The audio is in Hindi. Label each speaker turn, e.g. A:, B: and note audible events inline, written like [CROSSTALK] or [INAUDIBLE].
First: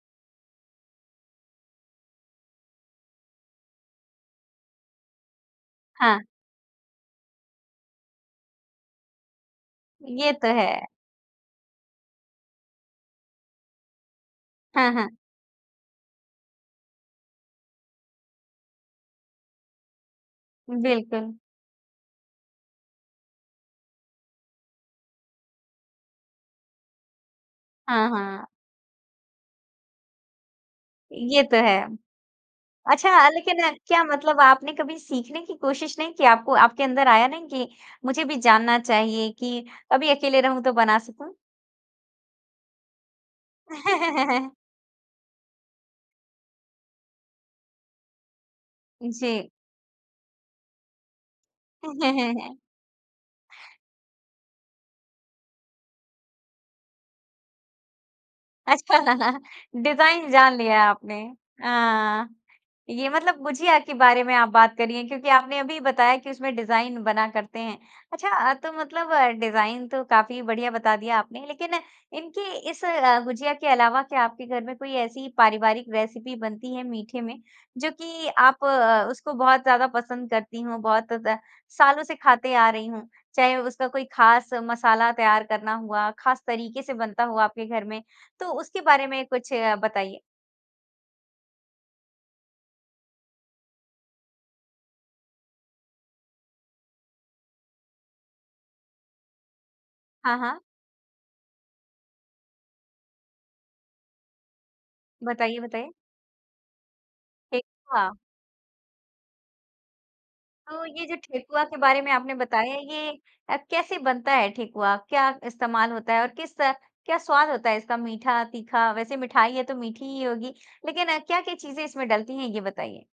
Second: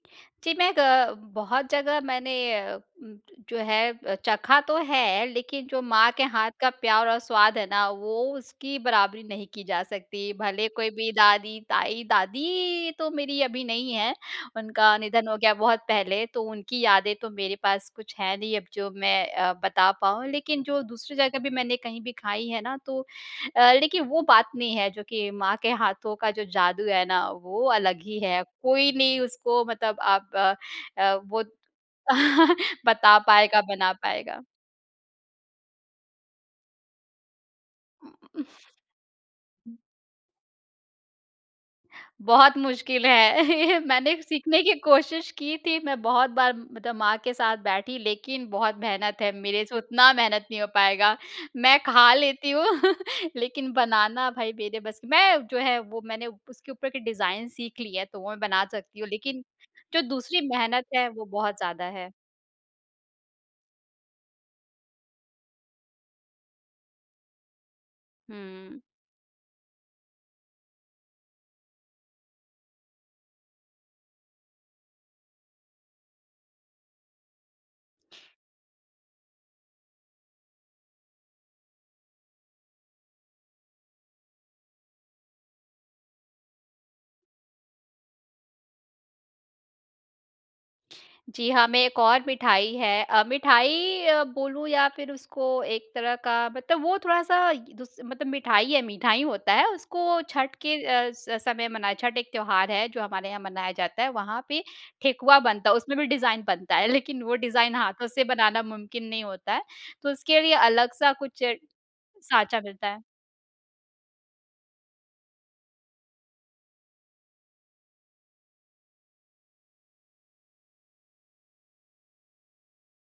A: जी, मैं ग बहुत जगह मैंने ज जो है चखा तो है, लेकिन जो माँ
B: हाँ।
A: के हाथ का प्यार और स्वाद है ना, वो उसकी बराबरी नहीं की जा सकती।
B: ये तो
A: भले
B: है।
A: कोई भी दादी, ताई दादी तो मेरी अभी नहीं है।
B: हाँ,
A: उनका
B: हाँ।
A: निधन हो गया बहुत पहले तो उनकी यादें तो मेरे पास कुछ है नहीं अब जो मैं अ, बता पाऊँ। लेकिन जो दूसरी
B: बिल्कुल।
A: जगह भी मैंने कहीं भी खाई है ना तो अ, लेकिन वो बात नहीं है, जो कि माँ के हाथों का जो जादू है ना वो अलग
B: हाँ,
A: ही है।
B: हाँ।
A: कोई नहीं उसको मतलब आप अ अ,
B: ये तो है।
A: [CHUCKLES] वो
B: अच्छा
A: बता
B: अ, लेकिन
A: पाएगा, बना
B: क्या मतलब
A: पाएगा।
B: आपने कभी सीखने की कोशिश नहीं की? आपको आपके अंदर आया नहीं कि मुझे भी जानना चाहिए कि कभी अकेले रहूँ तो बना सकूँ।
A: बहुत मुश्किल है। मैंने भी
B: [CHUCKLES]
A: सीखने की कोशिश की थी। मैं बहुत बार मतलब माँ के साथ बैठी, लेकिन बहुत मेहनत है,
B: जी।
A: मेरे से उतना मेहनत नहीं हो पाएगा। मैं खा लेती
B: [CHUCKLES]
A: हूँ [CHUCKLES] लेकिन बनाना भाई मेरे बस मैं जो है वो मैंने उसके ऊपर के डिज़ाइन सीख ली है, तो वो मैं बना
B: अच्छा
A: सकती हूँ। लेकिन जो
B: डिज़ाइन
A: दूसरी
B: जान लिया
A: मेहनत
B: है
A: है
B: आपने।
A: वो बहुत ज़्यादा है।
B: अ, ये मतलब गुजिया के बारे में आप बात करिए क्योंकि आपने अभी बताया कि उसमें डिज़ाइन बना करते हैं। अच्छा अ, तो
A: हुँ।
B: मतलब डिज़ाइन तो काफ़ी बढ़िया बता दिया आपने। लेकिन इनकी इस अ, गुजिया के अलावा क्या आपके घर में कोई ऐसी पारिवारिक रेसिपी बनती है मीठे में जो कि आप अ, उसको बहुत ज़्यादा पसंद करती हों बहुत सालों से खाते आ रही हूँ? चाहे उसका कोई ख़ास मसाला तैयार करना हुआ, ख़ास तरीके से बनता हुआ आपके घर में, तो उसके बारे में कुछ बताइए।
A: जी हाँ, मैं एक और मिठाई है। अ, मिठाई अ, बोलूँ या फिर उसको एक तरह का मतलब वो थोड़ा-सा य दुस मतलब मिठाई है, मीठा ही होता है। उसको
B: हाँ,
A: छठ
B: हाँ।
A: के अ, स समय मना छठ एक त्योहार है जो हमारे यहाँ मनाया जाता है। वहाँ पे ठेकुआ
B: बताइए,
A: बनता है।
B: बताइए।
A: उसमें भी डिज़ाइन बनता है। लेकिन वो डिज़ाइन हाथों
B: ठेकुआ।
A: से बनाना मुमकिन नहीं होता है। तो उसके लिए
B: तो ये
A: अलग-सा
B: जो
A: कुछ
B: ठेकुआ के बारे में आपने
A: साँचा
B: बताया
A: मिलता है।
B: ये अ, कैसे बनता है ठेकुआ? क्या इस्तेमाल होता है और किस क्या स्वाद होता है इसका मीठा, तीखा? वैसे मिठाई है तो मीठी ही होगी। लेकिन क्या-क्या चीज़ें इसमें डलती हैं ये बताइए?